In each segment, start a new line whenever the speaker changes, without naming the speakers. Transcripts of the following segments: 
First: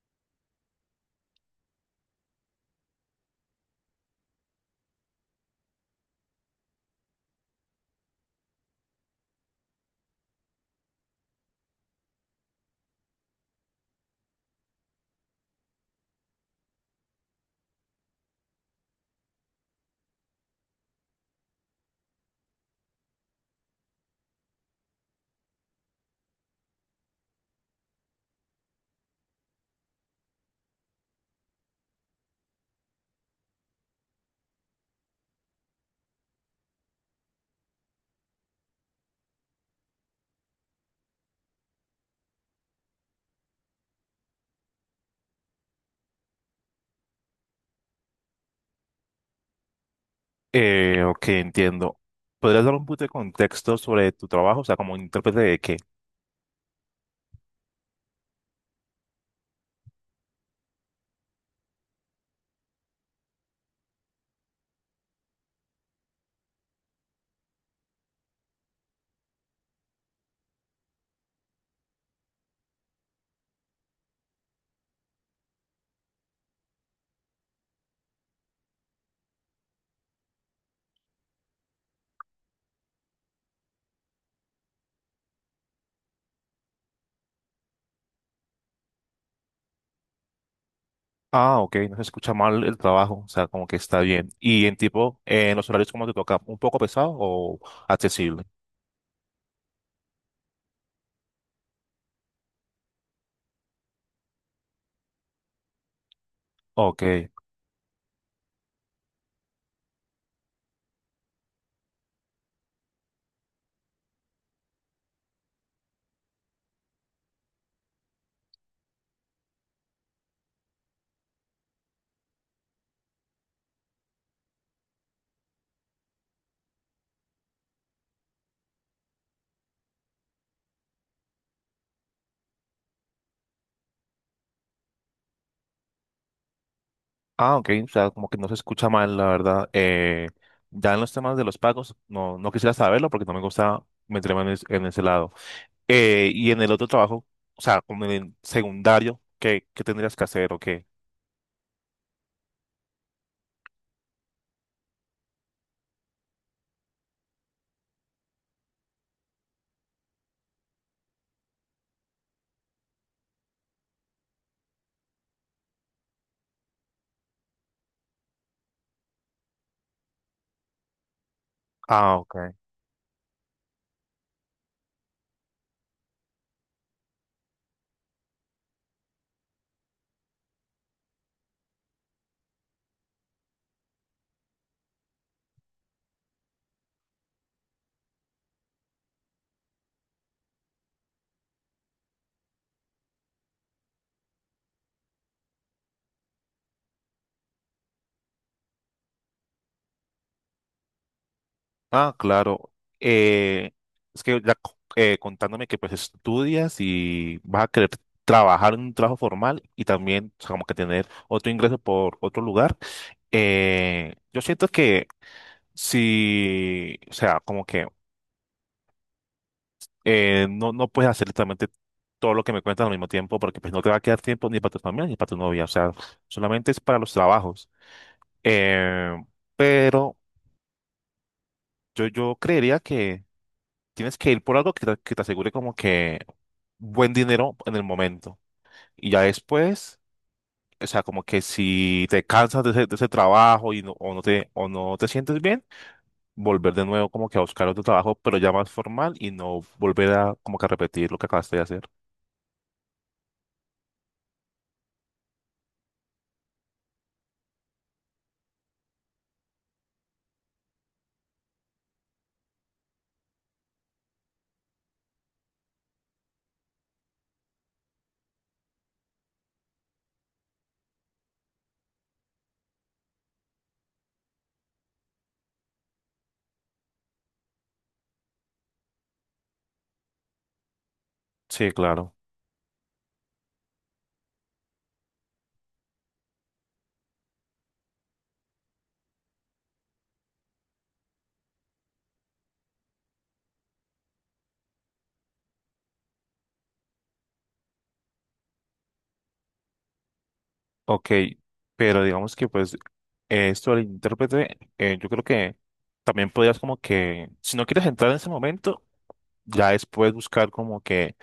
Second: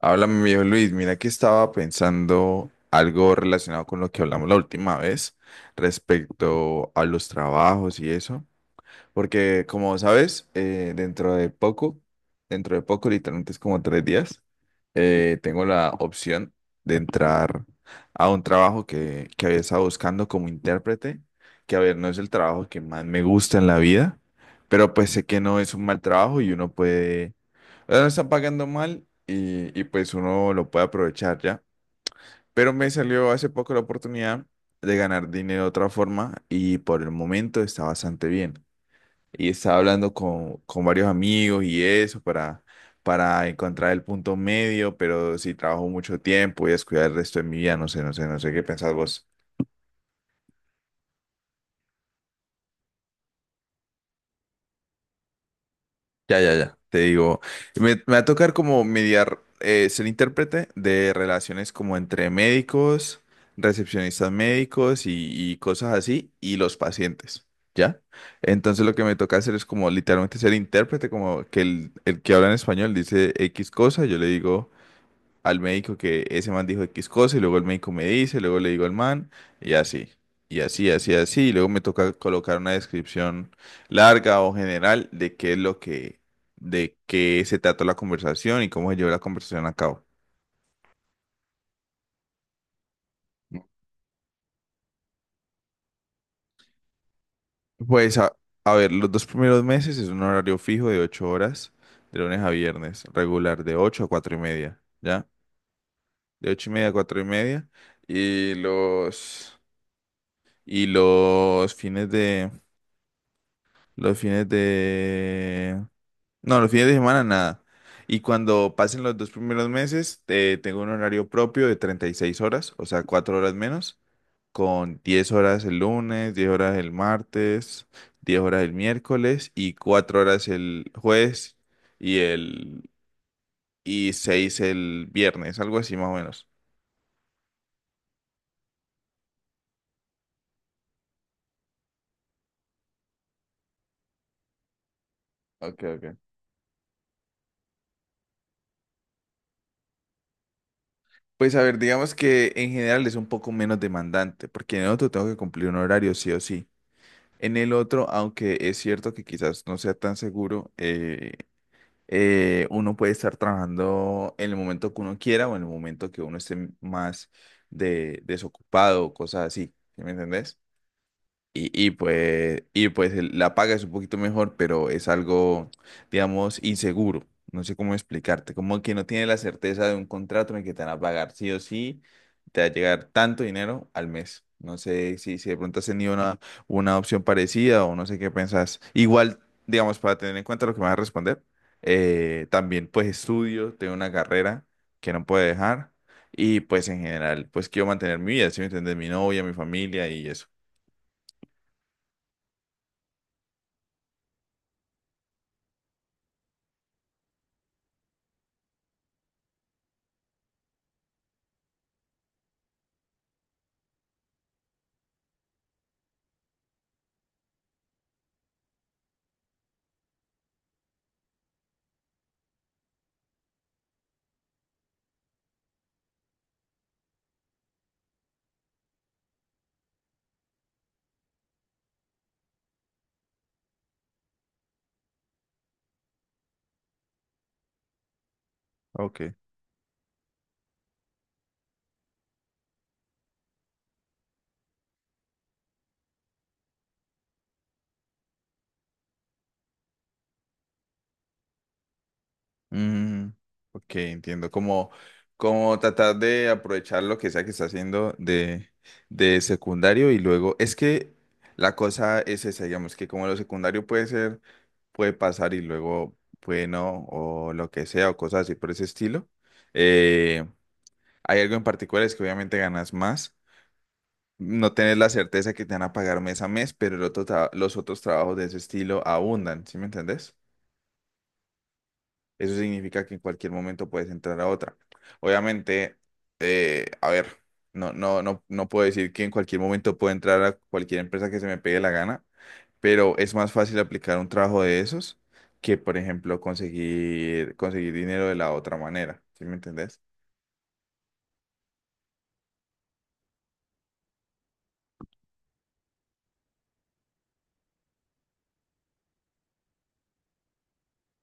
Háblame, mi viejo Luis. Mira que estaba pensando algo relacionado con lo que hablamos la última vez respecto a los trabajos y eso. Porque, como sabes, dentro de poco, literalmente es como 3 días. Tengo la opción de entrar a un trabajo que había estado buscando como intérprete, que a ver, no es el trabajo que más me gusta en la vida, pero pues sé que no es un mal trabajo y uno puede, ya no están pagando mal, y pues uno lo puede aprovechar ya. Pero me salió hace poco la oportunidad de ganar dinero de otra forma y por el momento está bastante bien. Y estaba hablando con varios amigos y eso para encontrar el punto medio, pero si trabajo mucho tiempo voy a descuidar el resto de mi vida. No sé qué pensás vos.
Ok, entiendo. ¿Podrías dar un poquito de contexto sobre tu trabajo? O sea, como intérprete de qué.
Ya, ya, ya, te digo. Me va a tocar como mediar, ser intérprete de relaciones como entre médicos, recepcionistas médicos y cosas así, y los pacientes, ¿ya? Entonces lo que me toca hacer es como literalmente ser intérprete, como que el que habla en español dice X cosa, yo le digo al médico que ese man dijo X cosa y luego el médico me dice, luego le digo al man y así, y luego me toca colocar una descripción larga o general de qué es lo que, de qué se trató la conversación y cómo se llevó la conversación a cabo.
Ah, ok, no se escucha mal el trabajo, o sea, como que está bien. Y en tipo, en los horarios, ¿cómo te toca? ¿Un poco pesado o
Pues a,
accesible?
a ver, los dos primeros meses es un horario fijo de 8 horas, de lunes a viernes, regular, de 8:00 a 4:30, ¿ya? De ocho y media a
Ok.
cuatro y media. Y los, y los fines de, Los fines de... No, los fines de semana nada. Y cuando pasen los dos primeros meses, tengo un horario propio de 36 horas, o sea, 4 horas menos, con 10 horas el lunes, 10 horas el martes, 10 horas el miércoles y 4 horas el jueves y el... y 6 el viernes, algo así más o menos.
Ah, ok, o sea, como que no se escucha mal, la verdad. Ya en los temas de los pagos, no quisiera saberlo porque no me gusta meterme en ese lado.
Okay, okay.
Y en el otro trabajo, o sea, como en el secundario, ¿qué tendrías que hacer o qué?
Pues a ver, digamos que en general es un poco menos demandante, porque en otro tengo que cumplir un horario sí o sí. En el otro, aunque es cierto que quizás no sea tan seguro, uno puede estar trabajando en el momento que uno quiera o en el momento que uno esté más desocupado o cosas así. ¿Sí me entendés? Y, y
Ah, ok.
pues, y pues la paga es un poquito mejor, pero es algo, digamos, inseguro. No sé cómo explicarte. Como que no tiene la certeza de un contrato en el que te van a pagar sí o sí, te va a llegar tanto dinero al mes. No sé si de pronto has tenido una opción parecida o no sé qué pensás. Igual, digamos, para tener en cuenta lo que me vas a responder, también pues estudio, tengo una carrera que no puedo dejar y pues en general, pues quiero mantener mi vida, ¿si me entiendes? Mi novia, mi familia y eso.
Ah, claro. Eh, es que ya contándome que pues estudias y vas a querer trabajar en un trabajo formal y también o sea, como que tener otro ingreso por otro lugar. Yo siento que si, o sea, como que no puedes hacer literalmente todo lo que me cuentas al mismo tiempo porque pues no te va a quedar tiempo ni para tu familia ni para tu novia. O sea, solamente es para los trabajos. Eh, pero yo creería que tienes que ir por algo que te asegure como que buen dinero en el momento. Y ya
Ok.
después, o sea, como que si te cansas de ese trabajo y no, o no te sientes bien, volver de nuevo como que a buscar otro trabajo, pero ya más formal y no volver a como que a repetir lo que acabaste de hacer.
Mm, ok, entiendo. Como tratar de aprovechar lo que sea que está haciendo de secundario y luego. Es que la cosa es esa, digamos, que como lo secundario puede ser, puede pasar y luego, bueno, o lo que sea, o cosas así por ese estilo. eh, Hay algo en particular, es que obviamente ganas más. No tenés la certeza que te van a pagar mes a mes, pero los otros trabajos de ese estilo abundan, ¿sí me entendés?
Sí, claro.
Eso significa que en cualquier momento puedes entrar a otra. Obviamente, a ver, no puedo decir que en cualquier momento puedo entrar a cualquier empresa que se me pegue la gana, pero es más fácil aplicar un trabajo de esos que, por ejemplo, conseguir dinero de la otra manera. ¿Sí me entendés?
Ok, pero digamos que pues esto del intérprete, yo creo que también podrías como que, si no quieres entrar en ese momento, ya después buscar como que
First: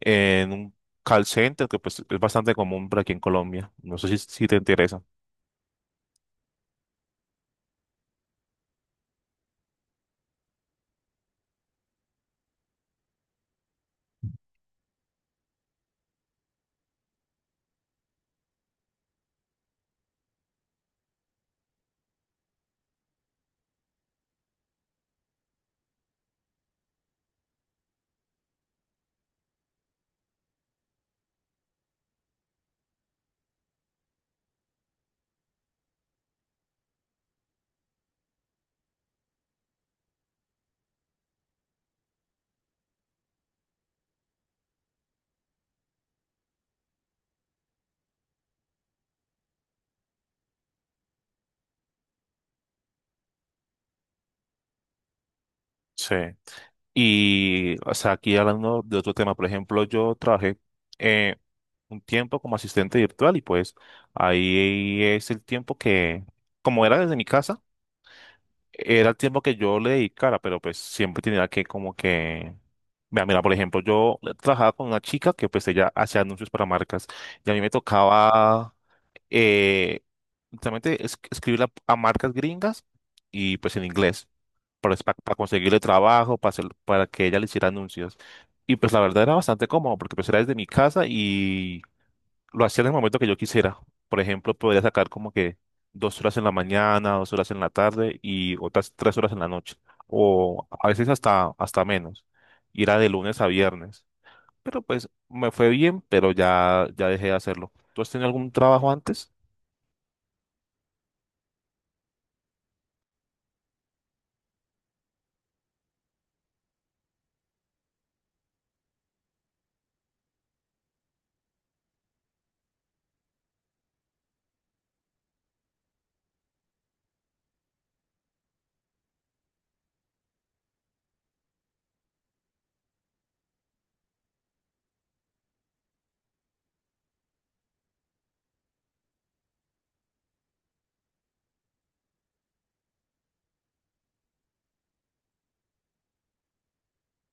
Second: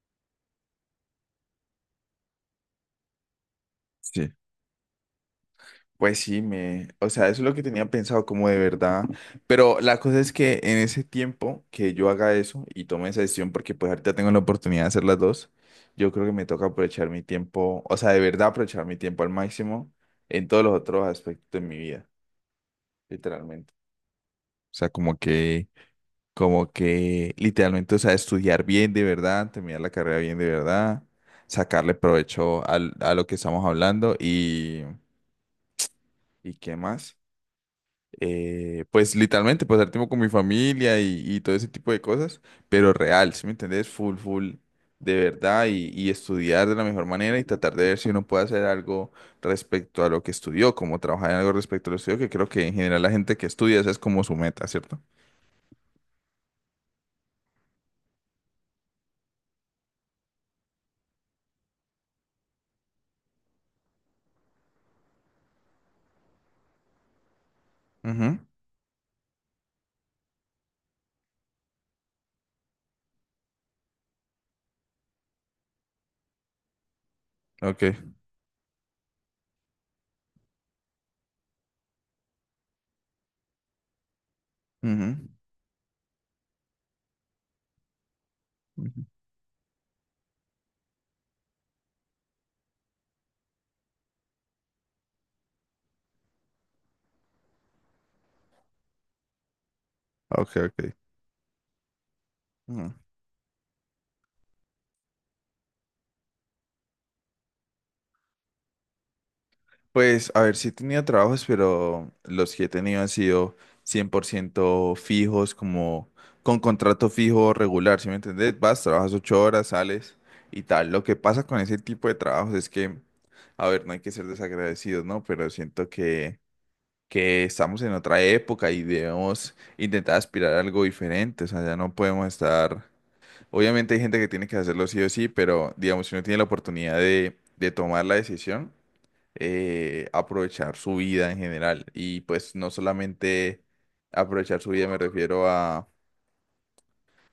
en un call center que pues es bastante común por aquí en Colombia. No sé si,
Sí.
si te interesa.
Pues sí, o sea, eso es lo que tenía pensado como de verdad, pero la cosa es que en ese tiempo que yo haga eso y tome esa decisión, porque pues ahorita tengo la oportunidad de hacer las dos, yo creo que me toca aprovechar mi tiempo, o sea, de verdad aprovechar mi tiempo al máximo en todos los otros aspectos de mi vida, literalmente. O sea, como que literalmente, o sea, estudiar bien de verdad, terminar la carrera bien de verdad, sacarle provecho a lo que estamos hablando ¿y qué más? Pues literalmente pasar tiempo con mi familia y todo ese tipo de cosas, pero real, ¿sí me entendés? Full, full, de verdad, y estudiar de la mejor manera y tratar de ver si uno puede hacer algo respecto a lo que estudió, como trabajar en algo respecto a lo que estudió, que creo que en general la gente que estudia esa es como su meta, ¿cierto?
Sí. Y, o sea, aquí hablando de otro tema, por ejemplo, yo trabajé eh, un tiempo como asistente virtual y pues ahí es el tiempo que, como era desde mi casa,
Ujú.
era el tiempo que yo le dedicara, pero pues siempre tenía que como que. Mira, mira, por ejemplo, yo trabajaba con una chica que pues ella hacía anuncios para marcas y a mí me
Ok.
tocaba eh, literalmente escribirle a marcas gringas y pues en inglés, para,
Ujú,
para conseguirle trabajo, para que ella le hiciera anuncios. Y pues la
ujú.
verdad era bastante cómodo porque pues era desde mi casa y lo hacía en el momento que yo quisiera. Por ejemplo, podría sacar como que 2 horas en la mañana, 2 horas en la tarde y otras 3 horas en la noche.
Ok,
O a
ok.
veces hasta menos. Y
Ujú.
era de lunes a viernes. Pero pues me fue bien, pero ya dejé de hacerlo. ¿Tú has tenido algún trabajo antes?
Pues, a ver, sí he tenido trabajos, pero los que he tenido han sido 100% fijos, como con contrato fijo regular, ¿sí me entendés? Vas, trabajas 8 horas, sales y tal. Lo que pasa con ese tipo de trabajos es que, a ver, no hay que ser desagradecidos, ¿no? Pero siento que estamos en otra época y debemos intentar aspirar a algo diferente, o sea, ya no podemos estar... Obviamente hay gente que tiene que hacerlo sí o sí, pero digamos, si uno tiene la oportunidad de tomar la decisión, aprovechar su vida en general. Y pues no solamente aprovechar su vida, me refiero a,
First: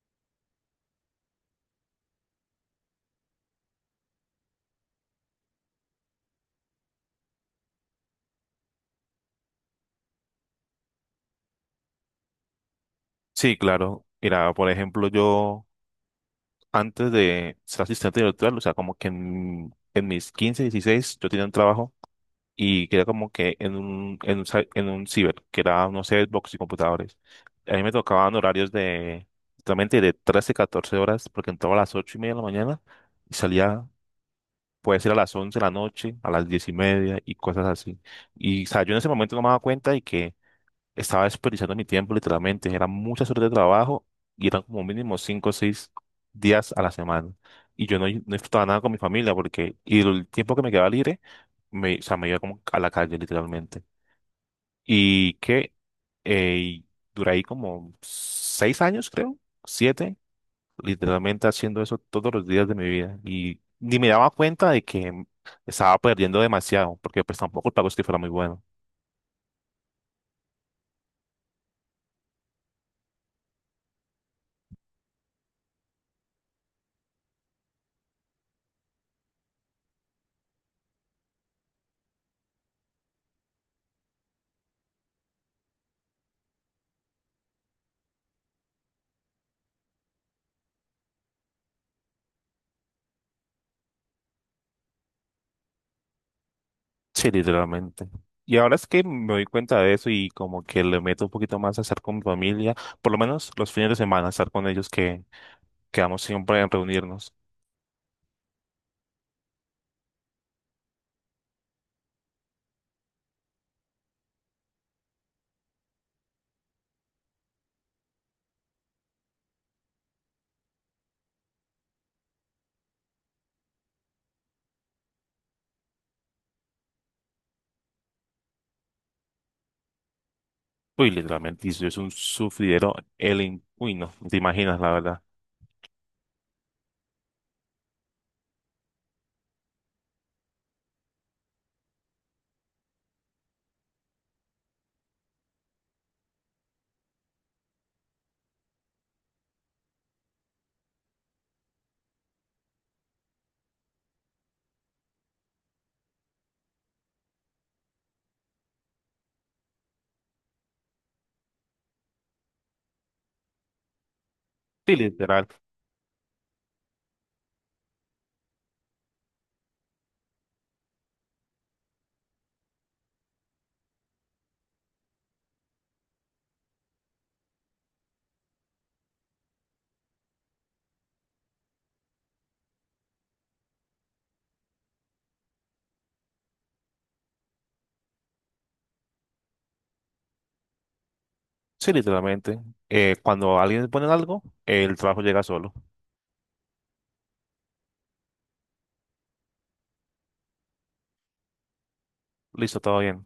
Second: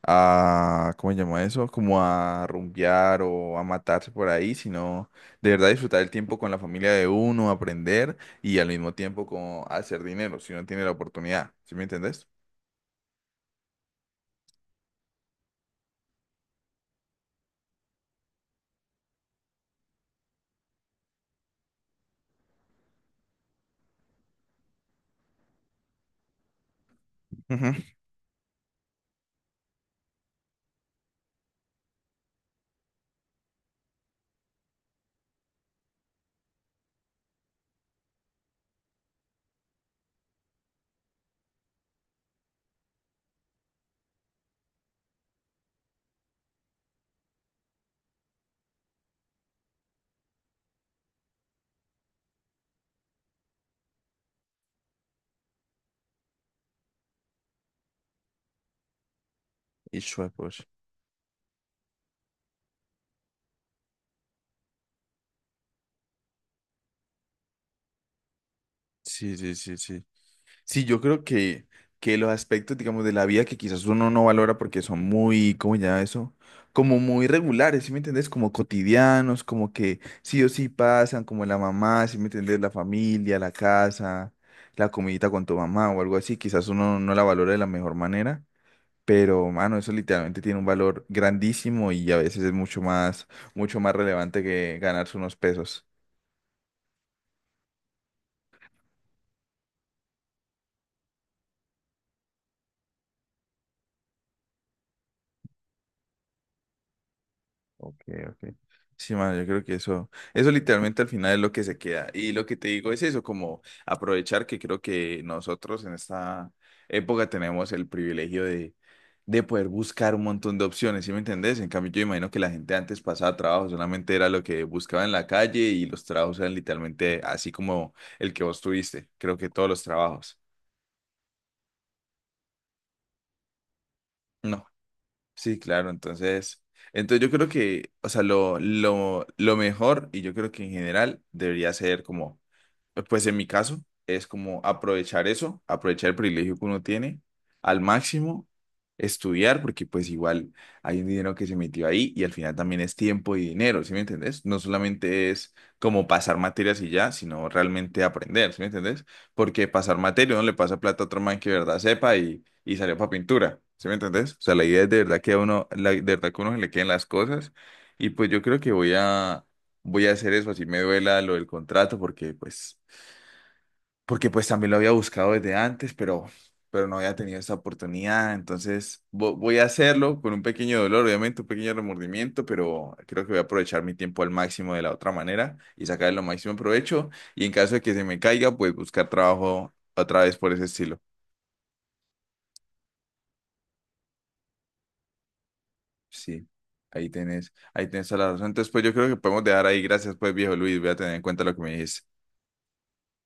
a ¿cómo se llama eso? Como a rumbear o a matarse por ahí, sino de verdad disfrutar el tiempo con la familia de uno, aprender y al mismo tiempo como hacer dinero si uno tiene la oportunidad. ¿Sí me entendés?
Sí, claro. Mira, por ejemplo, yo antes de ser asistente virtual, o sea, como que en mis 15, 16, yo tenía un trabajo y que era como que en un ciber, que era, no sé, Xbox y computadores.
Ujú.
A mí me tocaban horarios de, totalmente de 13, 14 horas, porque entraba a las 8:30 de la mañana y salía, puede ser a las 11 de la noche, a las 10:30 y cosas así. Y, o sea, yo en ese momento no me daba cuenta y que estaba desperdiciando mi tiempo literalmente. Eran muchas horas de trabajo y eran como mínimo 5 o 6 días a la semana. Y yo no disfrutaba nada con mi familia porque y el tiempo que me quedaba libre, me, o sea, me iba como a la calle literalmente. Y que y duré ahí como 6 años, creo, 7,
Pues.
literalmente haciendo eso todos los días de mi vida. Y ni me daba cuenta de que estaba perdiendo demasiado porque pues tampoco el pago es que fuera muy bueno.
Sí, sí, sí, sí. Sí, yo creo que los aspectos, digamos, de la vida que quizás uno no valora porque son muy, ¿cómo ya eso? Como muy regulares, ¿sí me entendés? Como cotidianos, como que sí o sí pasan, como la mamá, ¿sí me entendés? La familia, la casa, la comidita con tu mamá o algo así, quizás uno no la valora de la mejor manera, pero, mano, eso literalmente tiene un valor grandísimo y a veces es mucho más relevante que ganarse unos pesos.
Sí, literalmente. Y ahora es que me doy cuenta de eso y como que le meto un poquito más a estar con mi familia, por lo menos los fines de semana, estar con ellos que quedamos siempre en reunirnos.
Ok, ok. Sí, man, yo creo que eso literalmente al final es lo que se queda. Y lo que te digo es eso, como aprovechar que creo que nosotros en esta época tenemos el privilegio de poder buscar un montón de opciones, ¿sí me entendés? En cambio, yo imagino que la gente antes pasaba trabajo, solamente era lo que buscaba en la calle y los trabajos eran literalmente así como el que vos tuviste, creo que todos los trabajos.
Uy, literalmente, y eso es un sufridero, el... in- Uy, no te
No.
imaginas, la verdad.
Sí, claro, entonces yo creo que, o sea, lo mejor, y yo creo que en general debería ser como, pues en mi caso, es como aprovechar eso, aprovechar el privilegio que uno tiene al máximo, estudiar, porque pues igual hay un dinero que se metió ahí y al final también es tiempo y dinero, ¿sí me entendés? No solamente es como pasar materias y ya, sino realmente aprender, ¿sí me entendés? Porque pasar materia, uno le pasa plata a otro man que de verdad sepa y salió para pintura, ¿sí me entendés? O sea, la idea es
Sí,
de verdad que a
literal.
uno, la, de verdad que a uno se le queden las cosas y pues yo creo que voy a hacer eso, así me duela lo del contrato, porque pues también lo había buscado desde antes, pero no había tenido esa oportunidad. Entonces voy a hacerlo con un pequeño dolor, obviamente, un pequeño remordimiento, pero creo que voy a aprovechar mi tiempo al máximo de la otra manera y sacar lo máximo provecho. Y en caso de que se me caiga, pues buscar trabajo otra vez por ese estilo.
Sí, literalmente. Cuando alguien pone algo, el trabajo llega solo.
Sí. Ahí tenés toda la razón. Entonces, pues yo creo que podemos dejar ahí. Gracias, pues, viejo Luis. Voy a tener en cuenta lo que me dijiste.
Listo, todo bien.